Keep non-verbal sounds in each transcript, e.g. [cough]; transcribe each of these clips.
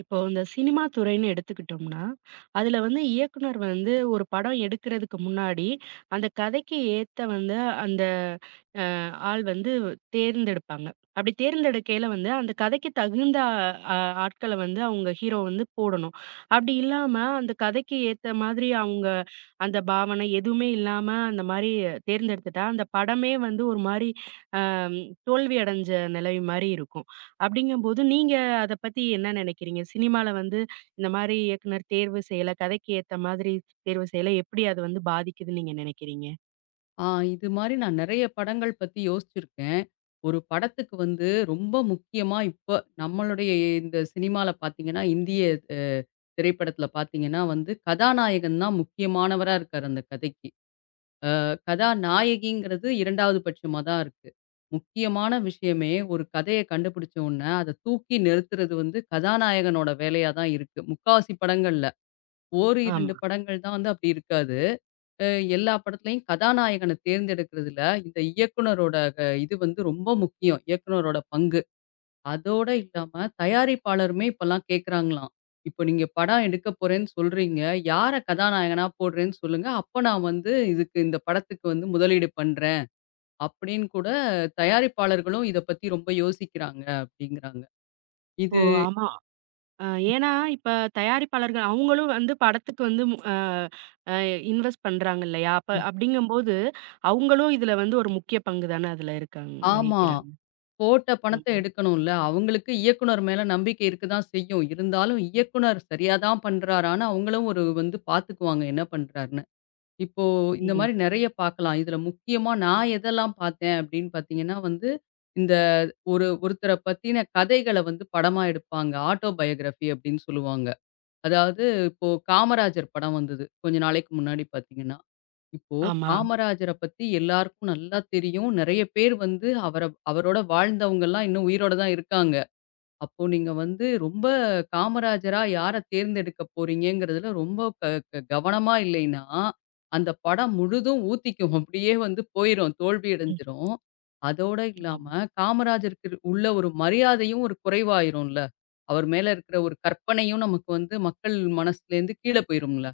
இப்போ இந்த சினிமா துறைன்னு எடுத்துக்கிட்டோம்னா, அதுல வந்து இயக்குனர் வந்து ஒரு படம் எடுக்கிறதுக்கு முன்னாடி, அந்த கதைக்கு ஏத்த வந்து அந்த ஆள் வந்து தேர்ந்தெடுப்பாங்க. அப்படி தேர்ந்தெடுக்கையில வந்து அந்த கதைக்கு தகுந்த அ ஆட்கள வந்து அவங்க ஹீரோ வந்து போடணும். அப்படி இல்லாம அந்த கதைக்கு ஏத்த மாதிரி அவங்க அந்த பாவனை எதுவுமே இல்லாம அந்த மாரி தேர்ந்தெடுத்துட்டா, அந்த படமே வந்து ஒரு மாரி அ தோல்வி அடைஞ்ச நிலை மாரி இருக்கும். அப்படிங்கும்போது நீங்க அத பத்தி என்ன நினைக்கிறீங்க? சினிமால வந்து இந்த மாரி இயக்குனர் தேர்வு செய்யல, கதைக்கு ஏத்த மாதிரி தேர்வு செய்யல எப்படி அது வந்து பாதிக்குதுன்னு நீங்க நினைக்கிறீங்க? ஆ. இது மாரி நான் நெறைய படங்கள் பத்தி யோசிச்சிருக்கேன். ஒரு படத்துக்கு வந்து ரொம்ப முக்கியமா இப்ப நம்மளுடைய இந்த சினிமால பார்த்தீங்கன்னா, இந்திய அ திரைப்படத்துல பார்த்தீங்கன்னா வந்து, கதாநாயகன் தான் முக்கியமானவரா இருக்காரு அந்த கதைக்கு. கதாநாயகிங்கிறது 2வது பட்சமா தான் இருக்கு. முக்கியமான விஷயமே ஒரு கதைய கண்டுபிடிச்ச உடனே, அத தூக்கி நிறுத்துறது வந்து கதாநாயகனோட வேலையா தான் இருக்கு. முக்காவாசி படங்கள்ல. ஓரு 2 ஆமா. படங்கள் தான் வந்து அப்படி இருக்காது. எல்லா படத்துலயும் கதாநாயகனை தேர்ந்தெடுக்கிறதுல இந்த இயக்குனரோட இது வந்து ரொம்ப முக்கியம் இயக்குனரோட பங்கு. அதோட இல்லாம தயாரிப்பாளருமே இப்பெல்லாம் கேக்குறாங்களாம். இப்போ நீங்க படம் எடுக்க போறேன்னு சொல்றீங்க, யார கதாநாயகனா போடுறேன்னு சொல்லுங்க, அப்ப நான் வந்து இதுக்கு இந்த படத்துக்கு வந்து முதலீடு பண்றேன் அப்படின்னு கூட தயாரிப்பாளர்களும் இத பத்தி ரொம்ப யோசிக்கிறாங்க அப்படிங்கிறாங்க ஓ! இது ஆமா. அ ஏன்னா, இப்ப தயாரிப்பாளர்கள் அவங்களும் வந்து படத்துக்கு வந்து மு அ அ இன்வெஸ்ட் பண்றாங்க இல்லையா? அப்படிங்கும்போது, அவங்களும் இதுல வந்து ஒரு முக்கிய பங்கு தான அதுல இருக்காங்க ஆமா. வகிக்கிறாங்க. போட்ட பணத்த ம். எடுக்கணும்ல. அவங்களுக்கு இயக்குனர் மேல நம்பிக்கை இருக்க தான் செய்யும். இருந்தாலும் இயக்குனர் சரியா தான் பண்றாரான்னு அவங்களும் ஒரு வந்து பார்த்துக்குவாங்க என்ன பண்றாருன்னு. இப்போ இந்த ம். மாரி நெறைய பார்க்கலாம். இதுல முக்கியமா நான் எதெல்லாம் பார்த்தேன் அப்படின்னு பார்த்தீங்கன்னா வந்து, இந்த ஒரு ஒருத்தர பத்தின கதைகள வந்து படமா எடுப்பாங்க. ஆட்டோபயோகிராஃபி அப்படின்னு சொல்லுவாங்க. அதாவது இப்போ காமராஜர் படம் வந்தது. கொஞ்ச நாளைக்கு முன்னாடி பார்த்தீங்கன்னா. இப்போ ஆமா. காமராஜர பத்தி எல்லாருக்கும் நல்லா தெரியும். நெறைய பேர் வந்து அவர அவரோட வாழ்ந்தவங்கலாம் இன்னும் உயிரோட தான் இருக்காங்க. அப்போ நீங்க வந்து ரொம்ப காமராஜரா யார தேர்ந்தெடுக்க போறீங்கங்கிறதுல ரொம்ப க க கவனமா இல்லைன்னா, அந்த படம் முழுதும் ஊத்திக்கும். அப்படியே வந்து போயிரும். தோல்வி ம். அடைஞ்சிரும். அதோட இல்லாம ஆமா. காமராஜருக்கு உள்ள ஒரு மரியாதையும் ஒரு குறைவாயிரும்ல. அவர் மேல இருக்கிற ஒரு கற்பனையும் நமக்கு வந்து மக்கள் மனசுலேருந்து கீழ போயிரும்ல.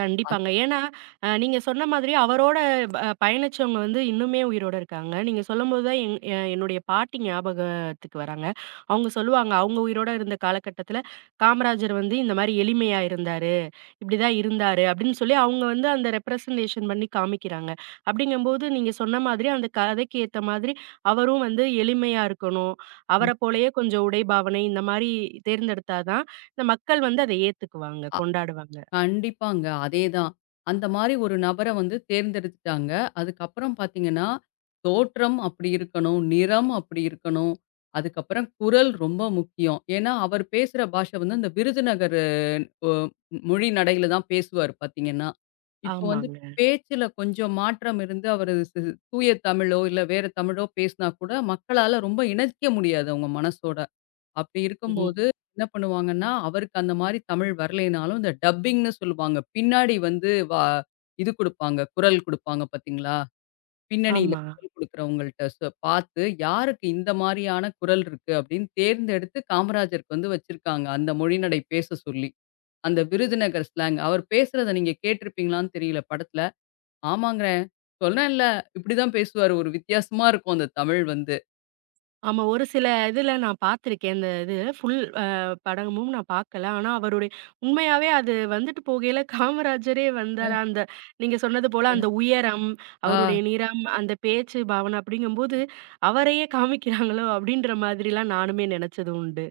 கண்டிப்பாங்க. ஏன்னா, நீங்க சொன்ன மாதிரி அவரோட ப பயணிச்சவங்க வந்து இன்னுமே உயிரோட இருக்காங்க. நீங்க சொல்லும்போது தான் என்னுடைய பாட்டி ஞாபகத்துக்கு வராங்க. அவங்க சொல்லுவாங்க, அவங்க உயிரோட இருந்த காலகட்டத்துல, காமராஜர் வந்து இந்த மாரி எளிமையா இருந்தாரு. இப்படிதான் இருந்தாரு அப்படின்னு சொல்லி அவங்க வந்து அந்த ரெப்ரசன்டேஷன் பண்ணி காமிக்கிறாங்க. அப்படிங்கும்போது நீங்க சொன்ன மாதிரி அந்த கதைக்கு ஏத்த மாதிரி அவரும் வந்து எளிமையா இருக்கணும். ம். அவரைப் போலயே கொஞ்சம் உடை, பாவனை இந்த மாரி தேர்ந்தெடுத்தா தான் இந்த மக்கள் வந்து அதை ஏத்துக்குவாங்க, கொண்டாடுவாங்க. கண்டிப்பாங்க. அதேதான். அந்த மாரி ஒரு நபர வந்து தேர்ந்தெடுத்துட்டாங்க. அதுக்கப்புறம் பார்த்தீங்கன்னா, தோற்றம் அப்படி இருக்கணும், நிறம் அப்படி இருக்கணும், அதுக்கப்புறம் குரல் ரொம்ப முக்கியம். ஏன்னா, அவர் பேசுற பாஷ வந்து அந்த விருதுநகர் ஒ மொழி நடையில தான் பேசுவாரு பார்த்தீங்கன்னா. இப்போ வந்து ஆமாங்க. பேச்சுல கொஞ்சம் மாற்றம் இருந்து அவரு தூய தமிழோ, இல்ல வேற தமிழோ பேசினா கூட மக்களால ரொம்ப இணைக்க முடியாது அவங்க மனசோட. அப்படி ம். இருக்கும்போது என்ன பண்ணுவாங்கன்னா, அவருக்கு அந்த மாரி தமிழ் வரலைனாலும், இந்த டப்பிங்ன்னு சொல்லுவாங்க. பின்னாடி வந்து இது குடுப்பாங்க. குரல் குடுப்பாங்க பார்த்தீங்களா? பின்னணியில ஆமா. குரல் குடுக்குறவங்கள்ட்ட சொ பார்த்து, யாருக்கு இந்த மாரியான குரல் இருக்கு அப்படின்னு தேர்ந்தெடுத்து காமராஜருக்கு வந்து வச்சிருக்காங்க. அந்த மொழிநடை பேச சொல்லி. அந்த விருதுநகர் ஸ்லாங். அவர் பேசுறத நீங்க கேட்டிருப்பீங்களான்னு தெரியல படத்துல. "ஆமாங்கிறேன், சொன்னேன்ல இப்படிதான் பேசுவாரு." ஒரு வித்தியாசமா இருக்கும் அந்த தமிழ் வந்து. ஆமா. ஒரு சில இதுல நான் பார்த்துருக்கேன். இது ஃபுல் படமும் நான் பார்க்கல. ஆனா, அவருடைய உண்மையாவே அது வந்துட்டு போகையில காமராஜரே அ, வந்தாரா, அந்த நீங்க சொன்னது போல அந்த உயரம், அவருடைய ஆ. நிறம், அந்த பேச்சு பாவனை அப்படிங்கும்போது, அவரையே காமிக்கிறாங்களோ அப்படின்ற மாதிரிலாம் நானுமே நெனச்சது உண்டு.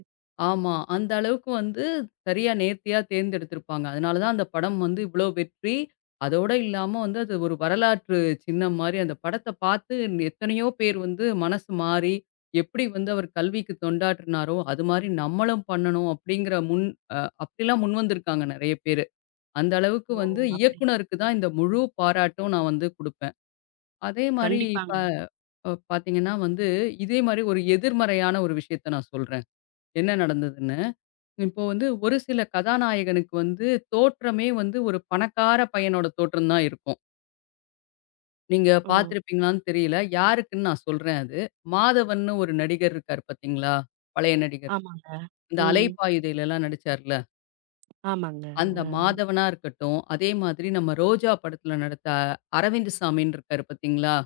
ஆமா. அந்த அளவுக்கு வந்து சரியா நேர்த்தியா தேர்ந்தெடுத்திருப்பாங்க. அதனால தான் அந்த படம் வந்து இவ்ளோ வெற்றி. அதோட இல்லாம வந்து அது ஒரு வரலாற்று சின்னம் மாரி. அந்த படத்த பார்த்து எத்தனையோ பேர் வந்து மனசு மாறி, எப்படி வந்து அவர் கல்விக்கு தொண்டாற்றினாரோ, அது மாரி நம்மளும் பண்ணணும் அப்படிங்கிற முன் அ அப்படிலாம் முன் வந்திருக்காங்க நெறைய பேரு. அந்த அளவுக்கு ஓ! வந்து அப்படி. இயக்குனருக்கு தான் இந்த முழு பாராட்டும் நான் வந்து குடுப்பேன். அதே மாரி இப்ப கண்டிப்பாங்க. பார்த்தீங்கன்னா வந்து, இதே மாரி ஒரு எதிர்மறையான ஒரு விஷயத்த நான் சொல்றேன். என்ன நடந்ததுன்னு. இப்போ வந்து ஒரு சில கதாநாயகனுக்கு வந்து தோற்றமே வந்து ஒரு பணக்கார பையனோட தோற்றம் தான் இருக்கும். நீங்க ஓ! பார்த்திருப்பீங்களான்னு தெரியல. யாருக்குன்னு நான் சொல்றேன் அது. மாதவன்னு ஒரு நடிகர் இருக்காரு பார்த்தீங்களா? பழைய நடிகர். ஆமாங்க. இந்த ம். அலைபாயுதையிலலாம் நடிச்சார்ல. ஆமாங்க. அந்த அ. மாதவனா இருக்கட்டும், அதே மாதிரி நம்ம ரோஜா படத்துல நடித்த அரவிந்த் சாமின்னு இருக்காரு பார்த்தீங்களா?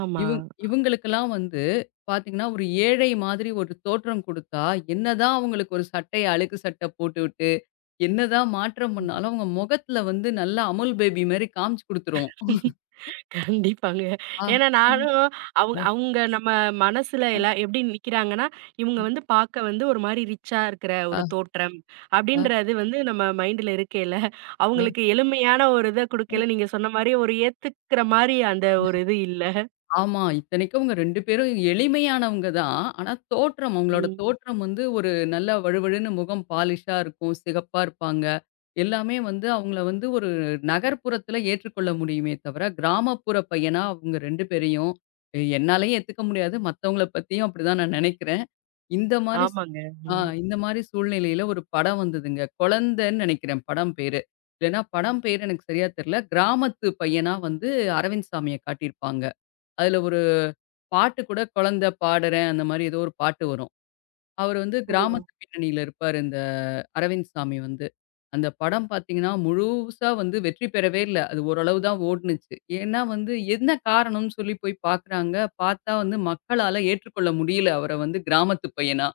ஆமா. இவுங்களுக்கெல்லாம் வந்து பார்த்தீங்கன்னா, ஒரு ஏழை மாதிரி ஒரு தோற்றம் குடுத்தா, என்னதான் அவுங்களுக்கு ஒரு சட்டைய அழுக்கு சட்டை போட்டுவிட்டு, என்னதான் மாற்றம் பண்ணாலும், அவுங்க முகத்துல வந்து நல்லா அமுல் பேபி மாரி காமிச்சு குடுத்துரும். கண்டிப்பாங்க. ஆ, ஏன்னா அ, நானும் அவங்க அ, அவங்க நம்ம மனசுல எல்லாம் எப்படி நிக்கிறாங்கன்னா, இவங்க வந்து பார்க்க வந்து ஒரு மாரி ரிச்சா இருக்கிற ஒரு அ, தோற்றம் அ, அப்படின்றது வந்து நம்ம மைண்ட்ல இருக்கையில, அ. அவங்களுக்கு எளிமையான ஒரு இத குடுக்கையில நீங்க சொன்ன மாரி ஒரு ஏத்துக்கிற மாரி அந்த ஒரு இது இல்ல. ஆமா. இத்தனைக்கும் அவங்க 2 பேரும் எளிமையானவங்க தான். ஆனா தோற்றம் அவங்களோட ம். தோற்றம் வந்து ஒரு நல்ல வழுவழுன்னு முகம் பாலிஷா இருக்கும். சிகப்பா இருப்பாங்க. எல்லாமே வந்து அவங்கள வந்து ஒரு நகர்ப்புறத்தில ஏற்றுக்கொள்ள முடியுமே தவிர, கிராமப்புற பையனா அவங்க 2 பேரையும் என்னாலயும் ஏத்துக்க முடியாது. மத்தவங்கள பத்தியும் அப்படிதான் நான் நெனைக்கிறேன். இந்த மாரி ஸ் ஆமாங்க. ஆ ம். இந்த மாரி சூழ்நிலையில ஒரு படம் வந்ததுங்க. குழந்தன்னு நெனைக்கிறேன் படம் பேரு. இல்லன்னா படம் பேரு எனக்கு சரியா தெரியல. கிராமத்து பையனா வந்து அரவிந்த் சாமிய காட்டியிருப்பாங்க. அதுல பாட்டு கூட குழந்த பாடுறேன் அந்த மாரி ஏதோ ஒரு பாட்டு வரும். அவரு வந்து ஓ! கிராமத்து பின்னணியில இருப்பாரு இந்த அரவிந்த் சாமி வந்து. அந்த படம் பார்த்தீங்கன்னா, முழுசா வந்து வெற்றி பெறவே இல்ல. அது ஓரளவு தான் ஓடுனுச்சு. ஏன்னா வந்து என்ன காரணம்னு சொல்லி போய் பார்க்குறாங்க. பார்த்தா வந்து மக்களால ஏற்றுக்கொள்ள முடியல அவர வந்து கிராமத்து பையனா.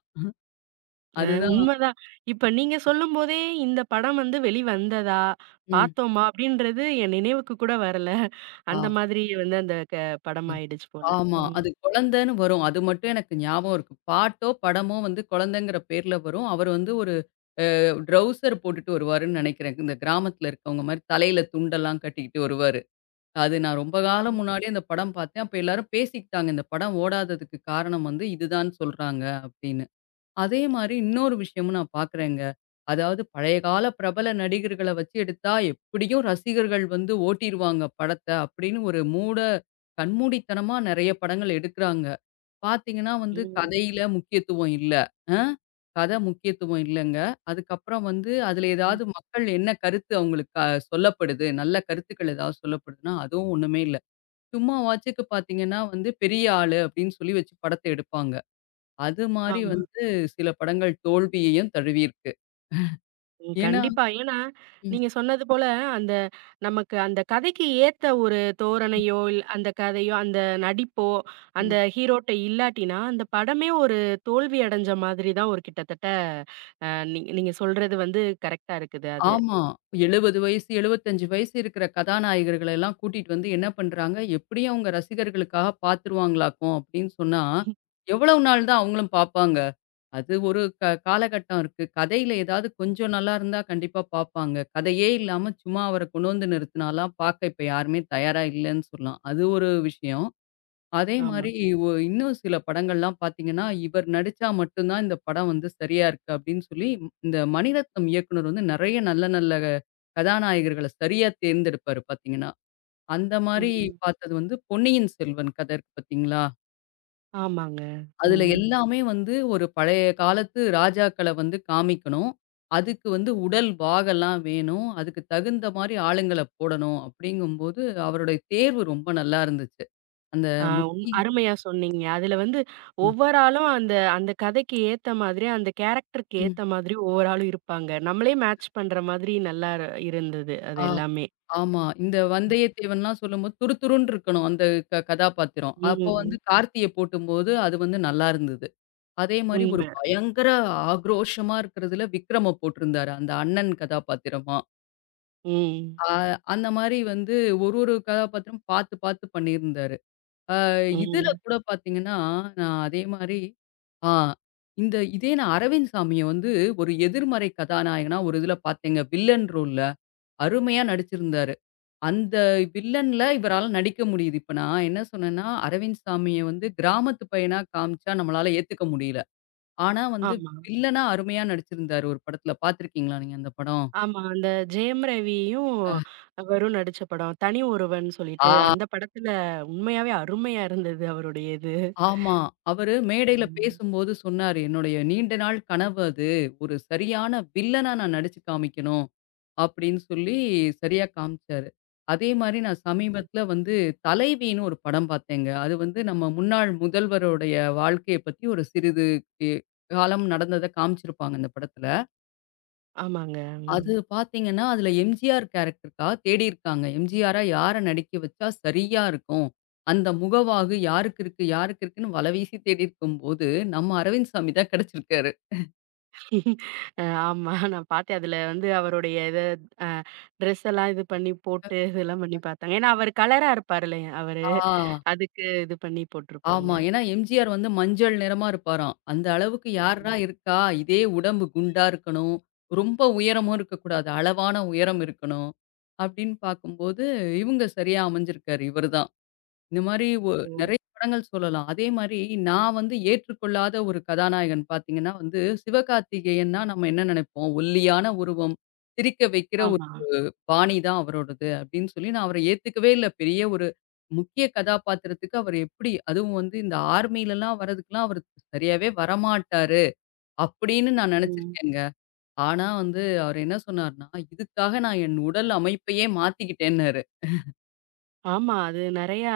அ அதுதான் உண்மதான். இப்ப நீங்க சொல்லும்போதே இந்த படம் வந்து வெளிவந்ததா? ம். பார்த்தோமா? அப்படின்றது என் நினைவுக்கு கூட வரல. ஆ. அந்த மாதிரி வந்து அந்த படம் ம். ஆயிடுச்சு போல. ஆமா. ம். அது குழந்தன்னு வரும். அது மட்டும் எனக்கு ஞாபகம் இருக்கு. பாட்டோ, படமோ வந்து குழந்தைங்கிற பேர்ல வரும். அவரு வந்து ஒரு ட்ரவுசர் போட்டுட்டு வருவாருன்னு நினைக்கிறேன். இந்த கிராமத்துல இருக்கவங்க மாரி தலையில துண்டெல்லாம் கட்டிக்கிட்டு வருவாரு. அது நான் ரொம்ப காலம் முன்னாடி அந்த படம் பார்த்தேன். அப்ப எல்லாரும் பேசிக்கிட்டாங்க. இந்த படம் ஓடாததுக்கு காரணம் வந்து இதுதான் சொல்றாங்க அப்படின்னு. அதே மாரி இன்னொரு விஷயமும் நான் பார்க்குறேங்க. அதாவது பழைய கால பிரபல நடிகர்கள வச்சு எடுத்தா எப்படியும் ரசிகர்கள் வந்து ஓட்டிருவாங்க படத்த அப்படின்னு ஒரு மூட கண்மூடித்தனமா நெறைய படங்கள் எடுக்குறாங்க. பார்த்தீங்கன்னா வந்து ம், கதையில முக்கியத்துவம் இல்ல. அ கதை முக்கியத்துவம் இல்லங்க. அதுக்கப்புறம் வந்து அதுல ம். ஏதாவது மக்கள் என்ன கருத்து அவங்களுக்கு சொல்லப்படுது, நல்ல கருத்துக்கள் ஏதாவது சொல்லப்படுதுன்னா, அதுவும் ஒண்ணுமே இல்ல. சும்மா வாச்சுக்கு பார்த்தீங்கன்னா வந்து பெரிய ஆளு அப்படின்னு சொல்லி வச்சு படத்த எடுப்பாங்க. அது மாரி ஆமா. வந்து சில படங்கள் தோல்வியையும் தழுவியிருக்கு. ம். ஏன்னா கண்டிப்பா. ஏன்னா, ம். நீங்க சொன்னது போல அந்த நமக்கு அந்த கதைக்கு ஏத்த ஒரு தோரணையோ, அந்த கதையோ, அந்த நடிப்போ, அந்த ம். ஹீரோட்ட இல்லாட்டினா, அந்த படமே ஒரு தோல்வி அடைஞ்ச மாதிரி தான் ஒரு கிட்டத்தட்ட அ நீங்க நீங்க சொல்றது வந்து கரெக்ட்டா இருக்குது அது. ஆமா. 70 வயசு, 75 வயசு இருக்கிற கதாநாயகர்கள எல்லாம் கூட்டிட்டு வந்து என்ன பண்றாங்க, எப்படியும் அவங்க ரசிகர்களுக்காக பார்த்துருவாங்களாக்கும் அப்படின்னு சொன்னா, எவ்வளவு நாள் தான் அவங்களும் பார்ப்பாங்க? அது ஒரு க காலகட்டம் இருக்கு. கதையில ஏதாவது கொஞ்சம் நல்லா இருந்தா கண்டிப்பா பார்ப்பாங்க. கதையே இல்லாம சும்மா அவர கொண்டு வந்து நிறுத்தினாலாம் பார்க்க இப்ப யாருமே தயாரா இல்லன்னு சொல்லலாம். அது ஒரு விஷயம். அதே ஆமா. மாரி இன்னும் சில படங்கள்லாம் பார்த்தீங்கன்னா, இவர் நடிச்சா மட்டும் தான் இந்த படம் வந்து சரியா இருக்கு அப்படின்னு சொல்லி, இந்த மணிரத்னம் இயக்குனர் வந்து நெறைய நல்ல நல்ல கதாநாயகர்கள சரியா தேர்ந்தெடுப்பாரு பார்த்தீங்கன்னா. அந்த மாரி ம். பார்த்தது வந்து பொன்னியின் செல்வன் கதை இருக்கு பார்த்தீங்களா? ஆமாங்க. அதுல ம். எல்லாமே வந்து ஒரு பழைய காலத்து ராஜாக்கள வந்து காமிக்கணும். அதுக்கு வந்து உடல் வாகெல்லாம் வேணும். அதுக்கு தகுந்த மாரி ஆளுங்கள போடணும் அப்படிங்கும்போது, அவருடைய தேர்வு ரொம்ப நல்லா இருந்துச்சு. அந்த ஆ உண் முக்கிய அருமையா சொன்னீங்க. அதுல வந்து ம். ஒவ்வொரு ஆளும் அந்த அந்த கதைக்கு ஏத்த மாதிரி, அந்த கேரக்டருக்கு ம். ஏத்த மாதிரி ஒவ்வொரு ஆளும் இருப்பாங்க. நம்மளே மேட்ச் பண்ற மாதிரி நல்லா இருந்தது அது எல்லாமே. ஆமா. இந்த வந்தயத்தேவன்லாம் சொல்லும்போது துருதுருன்னு இருக்கணும் அந்த க கதாபாத்திரம். அப்போ ம். வந்து கார்த்திய போட்டும்போது அது வந்து நல்லாருந்தது. அதே மாரி ஒரு உண்ம. பயங்கர ஆக்ரோஷமா இருக்கிறதுல விக்ரம போட்டிருந்தாரு. அந்த அண்ணன் கதாபாத்திரமா. ம். அ அந்த மாரி வந்து ஒரு ஒரு கதாபாத்திரம் பார்த்து பார்த்து பண்ணியிருந்தாரு. அ இதுல ம். கூட பார்த்தீங்கன்னா, நான் அதே மாரி ஆ இந்த இதே நான் அரவிந்த் சாமிய வந்து ஒரு எதிர்மறை கதாநாயகனா ஒரு இதுல பார்த்தேங்க. வில்லன் ரோல்ல. அருமையா நடிச்சிருந்தாரு. அந்த வில்லன்ல இவரால நடிக்க முடியுது. இப்ப நான் என்ன சொன்னேன்னா, அரவிந்த் சாமிய வந்து கிராமத்து பையனா காமிச்சா நம்மளால ஏத்துக்க முடியல. ஆனா வந்து ஆமா. வில்லனா அருமையா நடிச்சிருந்தாரு ஒரு படத்துல. பார்த்துருக்கீங்களா நீங்க அந்த படம்? ஆமா. அந்த ஜெயம் ரவியும், ஆ. அவரும் நடிச்ச படம். தனி ஒருவன் ஆ, சொல்லிட்டு அந்த படத்துல உண்மையாவே அருமையா இருந்தது அவருடைய இது. ஆமா. அவரு மேடையில ம். பேசும்போது சொன்னாரு, "என்னுடைய நீண்ட நாள் கனவு அது. ஒரு சரியான வில்லனா நான் நடிச்சு காமிக்கணும்." அப்படின்னு சொல்லி சரியா காமிச்சாரு. அதே மாரி நான் சமீபத்தில வந்து தலைவின்னு ஒரு படம் பார்த்தேங்க. அது வந்து நம்ம முன்னாள் முதல்வருடைய வாழ்க்கைய பத்தி ஒரு சிறிது எ காலம் நடந்தத காமிச்சிருப்பாங்க இந்த படத்தில. ஆமாங்க. ம். அது பார்த்தீங்கன்னா, அதில எம்ஜிஆர் கேரக்டருக்கா தேடியிருக்காங்க. எம்ஜிஆரா யார நடிக்க வச்சா சரியா இருக்கும். அந்த முகவாகு யாருக்கு இருக்கு, யாருக்கு இருக்குன்னு வலவீசி தேடியிருக்கும்போது, நம்ம அரவிந்த் சாமி தான் கிடைச்சிருக்காரு. அ ஆமா. நான் பார்த்தேன். அதுல வந்து அவருடைய இத அ ட்ரெஸ் எல்லாம் இது பண்ணி போட்டு இதெல்லாம் பண்ணி பார்த்தாங்க. ஏன்னா அவரு கலரா இருப்பாருல அவரு. ஆ. அதுக்கு இது பண்ணி போட்டிருப்பாங்க. ஆமா. ஏன்னா, எம்ஜிஆர் வந்து மஞ்சள் நிறமா இருப்பாராம். அந்த அளவுக்கு யார்ரா ம். இருக்கா? இதே உடம்பு குண்டா இருக்கணும். ரொம்ப உயரமும் இருக்கக்கூடாது. அளவான உயரம் இருக்கணும். அப்படின்னு பார்க்கும்போது, இவங்க சரியா அமைஞ்சிருக்காரு. இவரு தான். இந்த மாரி ஓ! நெறைய படங்கள் சொல்லலாம். அதே மாரி நான் வந்து ஏற்றுக்கொள்ளாத ஒரு கதாநாயகன் பார்த்தீங்கன்னா வந்து, சிவகார்த்திகேயன்னா நம்ம என்ன நெனைப்போம்? ஒல்லியான உருவம், சிரிக்க வைக்கிற ஒரு ஆமா. பாணி தான் அவரோடது அப்படின்னு சொல்லி நான் அவர ஏத்துக்கவே இல்ல. பெரிய ஒரு முக்கிய கதாபாத்திரத்துக்கு அவர் எப்படி அதுவும் வந்து இந்த ஆர்மிலலாம் வர்றதுக்குலாம் அவரு சரியாவே வரமாட்டாரு அப்படின்னு நான் ம். நெனச்சிருக்கேங்க. ஆனா வந்து அவரு என்ன சொன்னாருன்னா, "இதுக்காக நான் என் உடல் அமைப்பையே மாத்திக்கிட்டேன்னாரு." ஆமா. அது நெறையா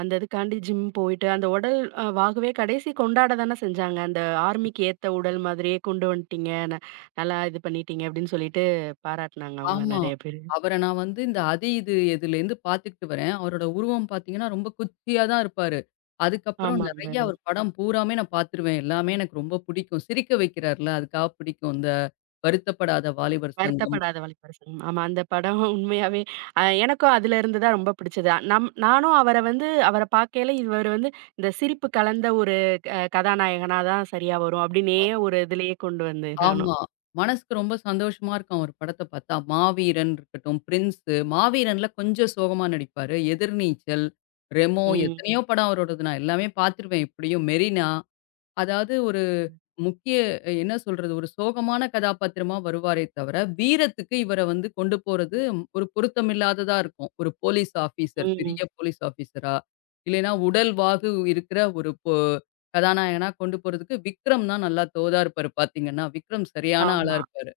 அந்த இதுக்காண்டி ஜிம் போயிட்டு அந்த உடல் வாகவே கடைசி கொண்டாட தான செஞ்சாங்க. அந்த ஆர்மிக்கு ஏத்த உடல் மாதிரியே கொண்டு வந்துட்டீங்க. நல்லா இது பண்ணிட்டீங்க அப்படின்னு சொல்லிட்டு பாராட்டுனாங்க அவங்கள ஆமா. நெறைய பேரு. அவர நான் வந்து இந்த அது இது இதுலேருந்து பார்த்துக்கிட்டு வரேன். அவரோட உருவம் பார்த்தீங்கன்னா, ரொம்ப குச்சியா தான் இருப்பாரு. அதுக்கப்புறம் ஆமாங்க. நெறைய அவர் படம் பூராமே நான் பார்த்துருவேன். எல்லாமே எனக்கு ரொம்ப பிடிக்கும். சிரிக்க வைக்கிறார்ல, அதுக்காக பிடிக்கும். இந்த வருத்தப்படாத வாலிபர் சங்கம். வருத்தப்படாத வாலிபர் சங்கம். ஆமா, அந்த படம் [laughs] உண்மையாவே எனக்கும் அதிலிருந்து தான் ரொம்ப பிடிச்சது. அ- நம் நானும் அவர வந்து அவர பார்க்கையில இவரு வந்து இந்த சிரிப்பு கலந்த ஒரு கதாநாயகனா தான் சரியா வரும் அப்டின்னே ஒரு இதுலயே கொண்டு வந்தேன் நானும். ஆமா. மனசுக்கு ரொம்ப சந்தோஷமா இருக்கும் அவர் படத்த பார்த்தா. மாவீரன் இருக்கட்டும், பிரின்ஸு. மாவீரன்ல கொஞ்சம் சோகமா நடிப்பாரு. எதிர்நீச்சல், ரெமோ ம், எத்தனையோ படம் அவரோடது. நான் எல்லாமே பார்த்துருவேன் எப்படியும். மெரினா. அதாவது ஒரு முக்கிய என்ன சொல்றது? ஒரு சோகமான கதாபாத்திரமா வருவாரே தவிர, வீரத்துக்கு இவர வந்து கொண்டு போறது ம், ஒரு பொருத்தமில்லாததா இருக்கும். ஒரு போலீஸ் ஆஃபீசர், ம். பெரிய போலீஸ் ஆஃபீசரா, இல்லைன்னா உடல்வாகு இருக்கிற ஒரு கதாநாயகனா கொண்டு போறதுக்கு விக்ரம் தான் நல்லா தோதா இருப்பாரு பார்த்தீங்கன்னா. விக்ரம் சரியான ஆளா ஆமா. இருப்பாரு.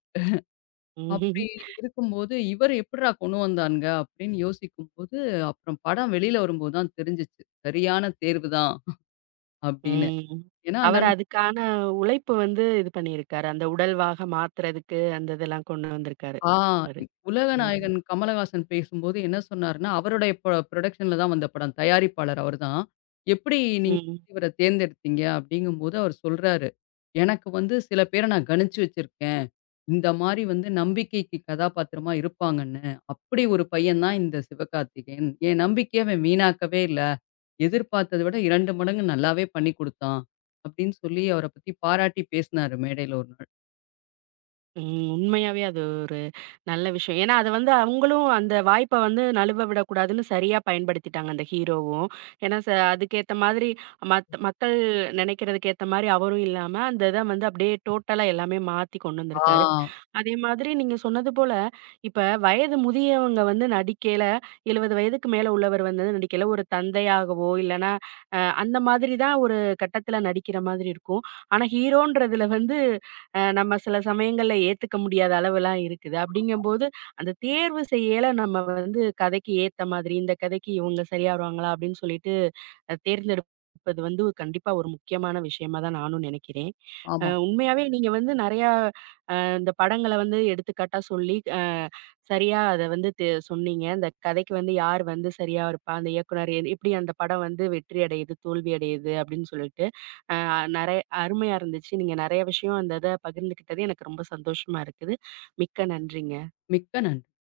அப்படி ம். இருக்கும்போது, இவரு எப்புட்றா கொண்டு வந்தானுங்க? அப்படின்னு யோசிக்கும்போது, அப்புறம் படம் வெளியில வரும்போது தான் தெரிஞ்சுச்சு. சரியான தேர்வு தான் அப்படின்னு. ம் ஏன்னா அந்த அவர் அதுக்கான உழைப்பு வந்து இது பண்ணியிருக்காரு. அந்த உடல்வாக மாத்துறதுக்கு அந்த இதெல்லாம் கொண்டு வந்திருக்காரு. ஆ அவரு. ம், உலகநாயகன் கமலஹாசன் பேசும்போது என்ன சொன்னாருன்னா, அவருடைய புரொடக்ஷன்ல தான் வந்த படம். தயாரிப்பாளர் அவர் தான். "எப்படி ம், நீங்க ம். இவர தேர்ந்தெடுத்தீங்க?" அப்படிங்கும்போது அவர் சொல்றாரு, "எனக்கு வந்து சில பேர நான் கணிச்சு வச்சிருக்கேன். இந்த மாரி வந்து நம்பிக்கைக்கு கதாபாத்திரமா இருப்பாங்கன்னு. அப்படி ஒரு பையன் தான் இந்த சிவகார்த்திகேயன். என் நம்பிக்கைய அவன் வீணாக்கவே இல்ல. எதிர்பார்த்தத விட 2 மடங்கு நல்லாவே பண்ணி குடுத்தான்." அப்படின்னு சொல்லி அவர பத்தி பாராட்டி பேசினாரு மேடையில ஒரு நாள். உண்மையாவே அது ஒரு நல்ல விஷயம். ஏன்னா, அது வந்து அவங்களும் அந்த வாய்ப்ப வந்து நழுவ விடக்கூடாதுன்னு சரியா பயன்படுத்திட்டாங்க அந்த ஹீரோவும். ஏன்னா அதுக்கேத்த மாதிரி மக்கள் நெனைக்கிறதுக்கு ஏத்த மாரி அவரும் இல்லாம, அந்த இத வந்து அப்படியே டோட்டலா எல்லாமே மாத்தி கொண்டு வந்திருக்காரு. ஆ. அதே மாதிரி நீங்க சொன்னது போல, இப்ப வயது முதியவங்க வந்து நடிக்கையில 70 வயதுக்கு மேல உள்ளவர் வந்து நடிக்கையில, ஒரு தந்தையாகவோ இல்லன்னா, அந்த மாதிரி தான் ஒரு கட்டத்தில நடிக்கிற மாதிரி இருக்கும். ஆனா, ஹீரோன்றதுல வந்து நம்ம சில சமயங்கள்ல ஏத்துக்க முடியாத அளவெல்லாம் இருக்குது. அப்படிங்கும்போது, அந்த தேர்வு செய்யல நம்ம வந்து கதைக்கு ஏத்த மாதிரி, இந்த கதைக்கு இவங்க சரியா வருவாங்களா? அப்படின்னு சொல்லிட்டு தேர்ந்தெடுப்பது வந்து கண்டிப்பா ஒரு முக்கியமான விஷயமா தான் நானும் நினைக்கிறேன். ஆமா. உண்மையாவே நீங்க வந்து நெறையா இந்த படங்கள வந்து எடுத்துக்காட்டா சொல்லி சரியா அத வந்து சொன்னீங்க. அந்த கதைக்கு வந்து யார் வந்து சரியா இருப்பா? அந்த இயக்குனர் எப்படி அந்த படம் வந்து வெற்றி அடையுது, தோல்வி அடையுது அப்படின்னு சொல்லிட்டு, அ நெறைய அருமையா இருந்துச்சு. நீங்க நெறைய விஷயம் அந்த இத பகிர்ந்துக்கிட்டது எனக்கு ரொம்ப சந்தோஷமா இருக்குது. மிக்க நன்றிங்க. மிக்க நன்றி.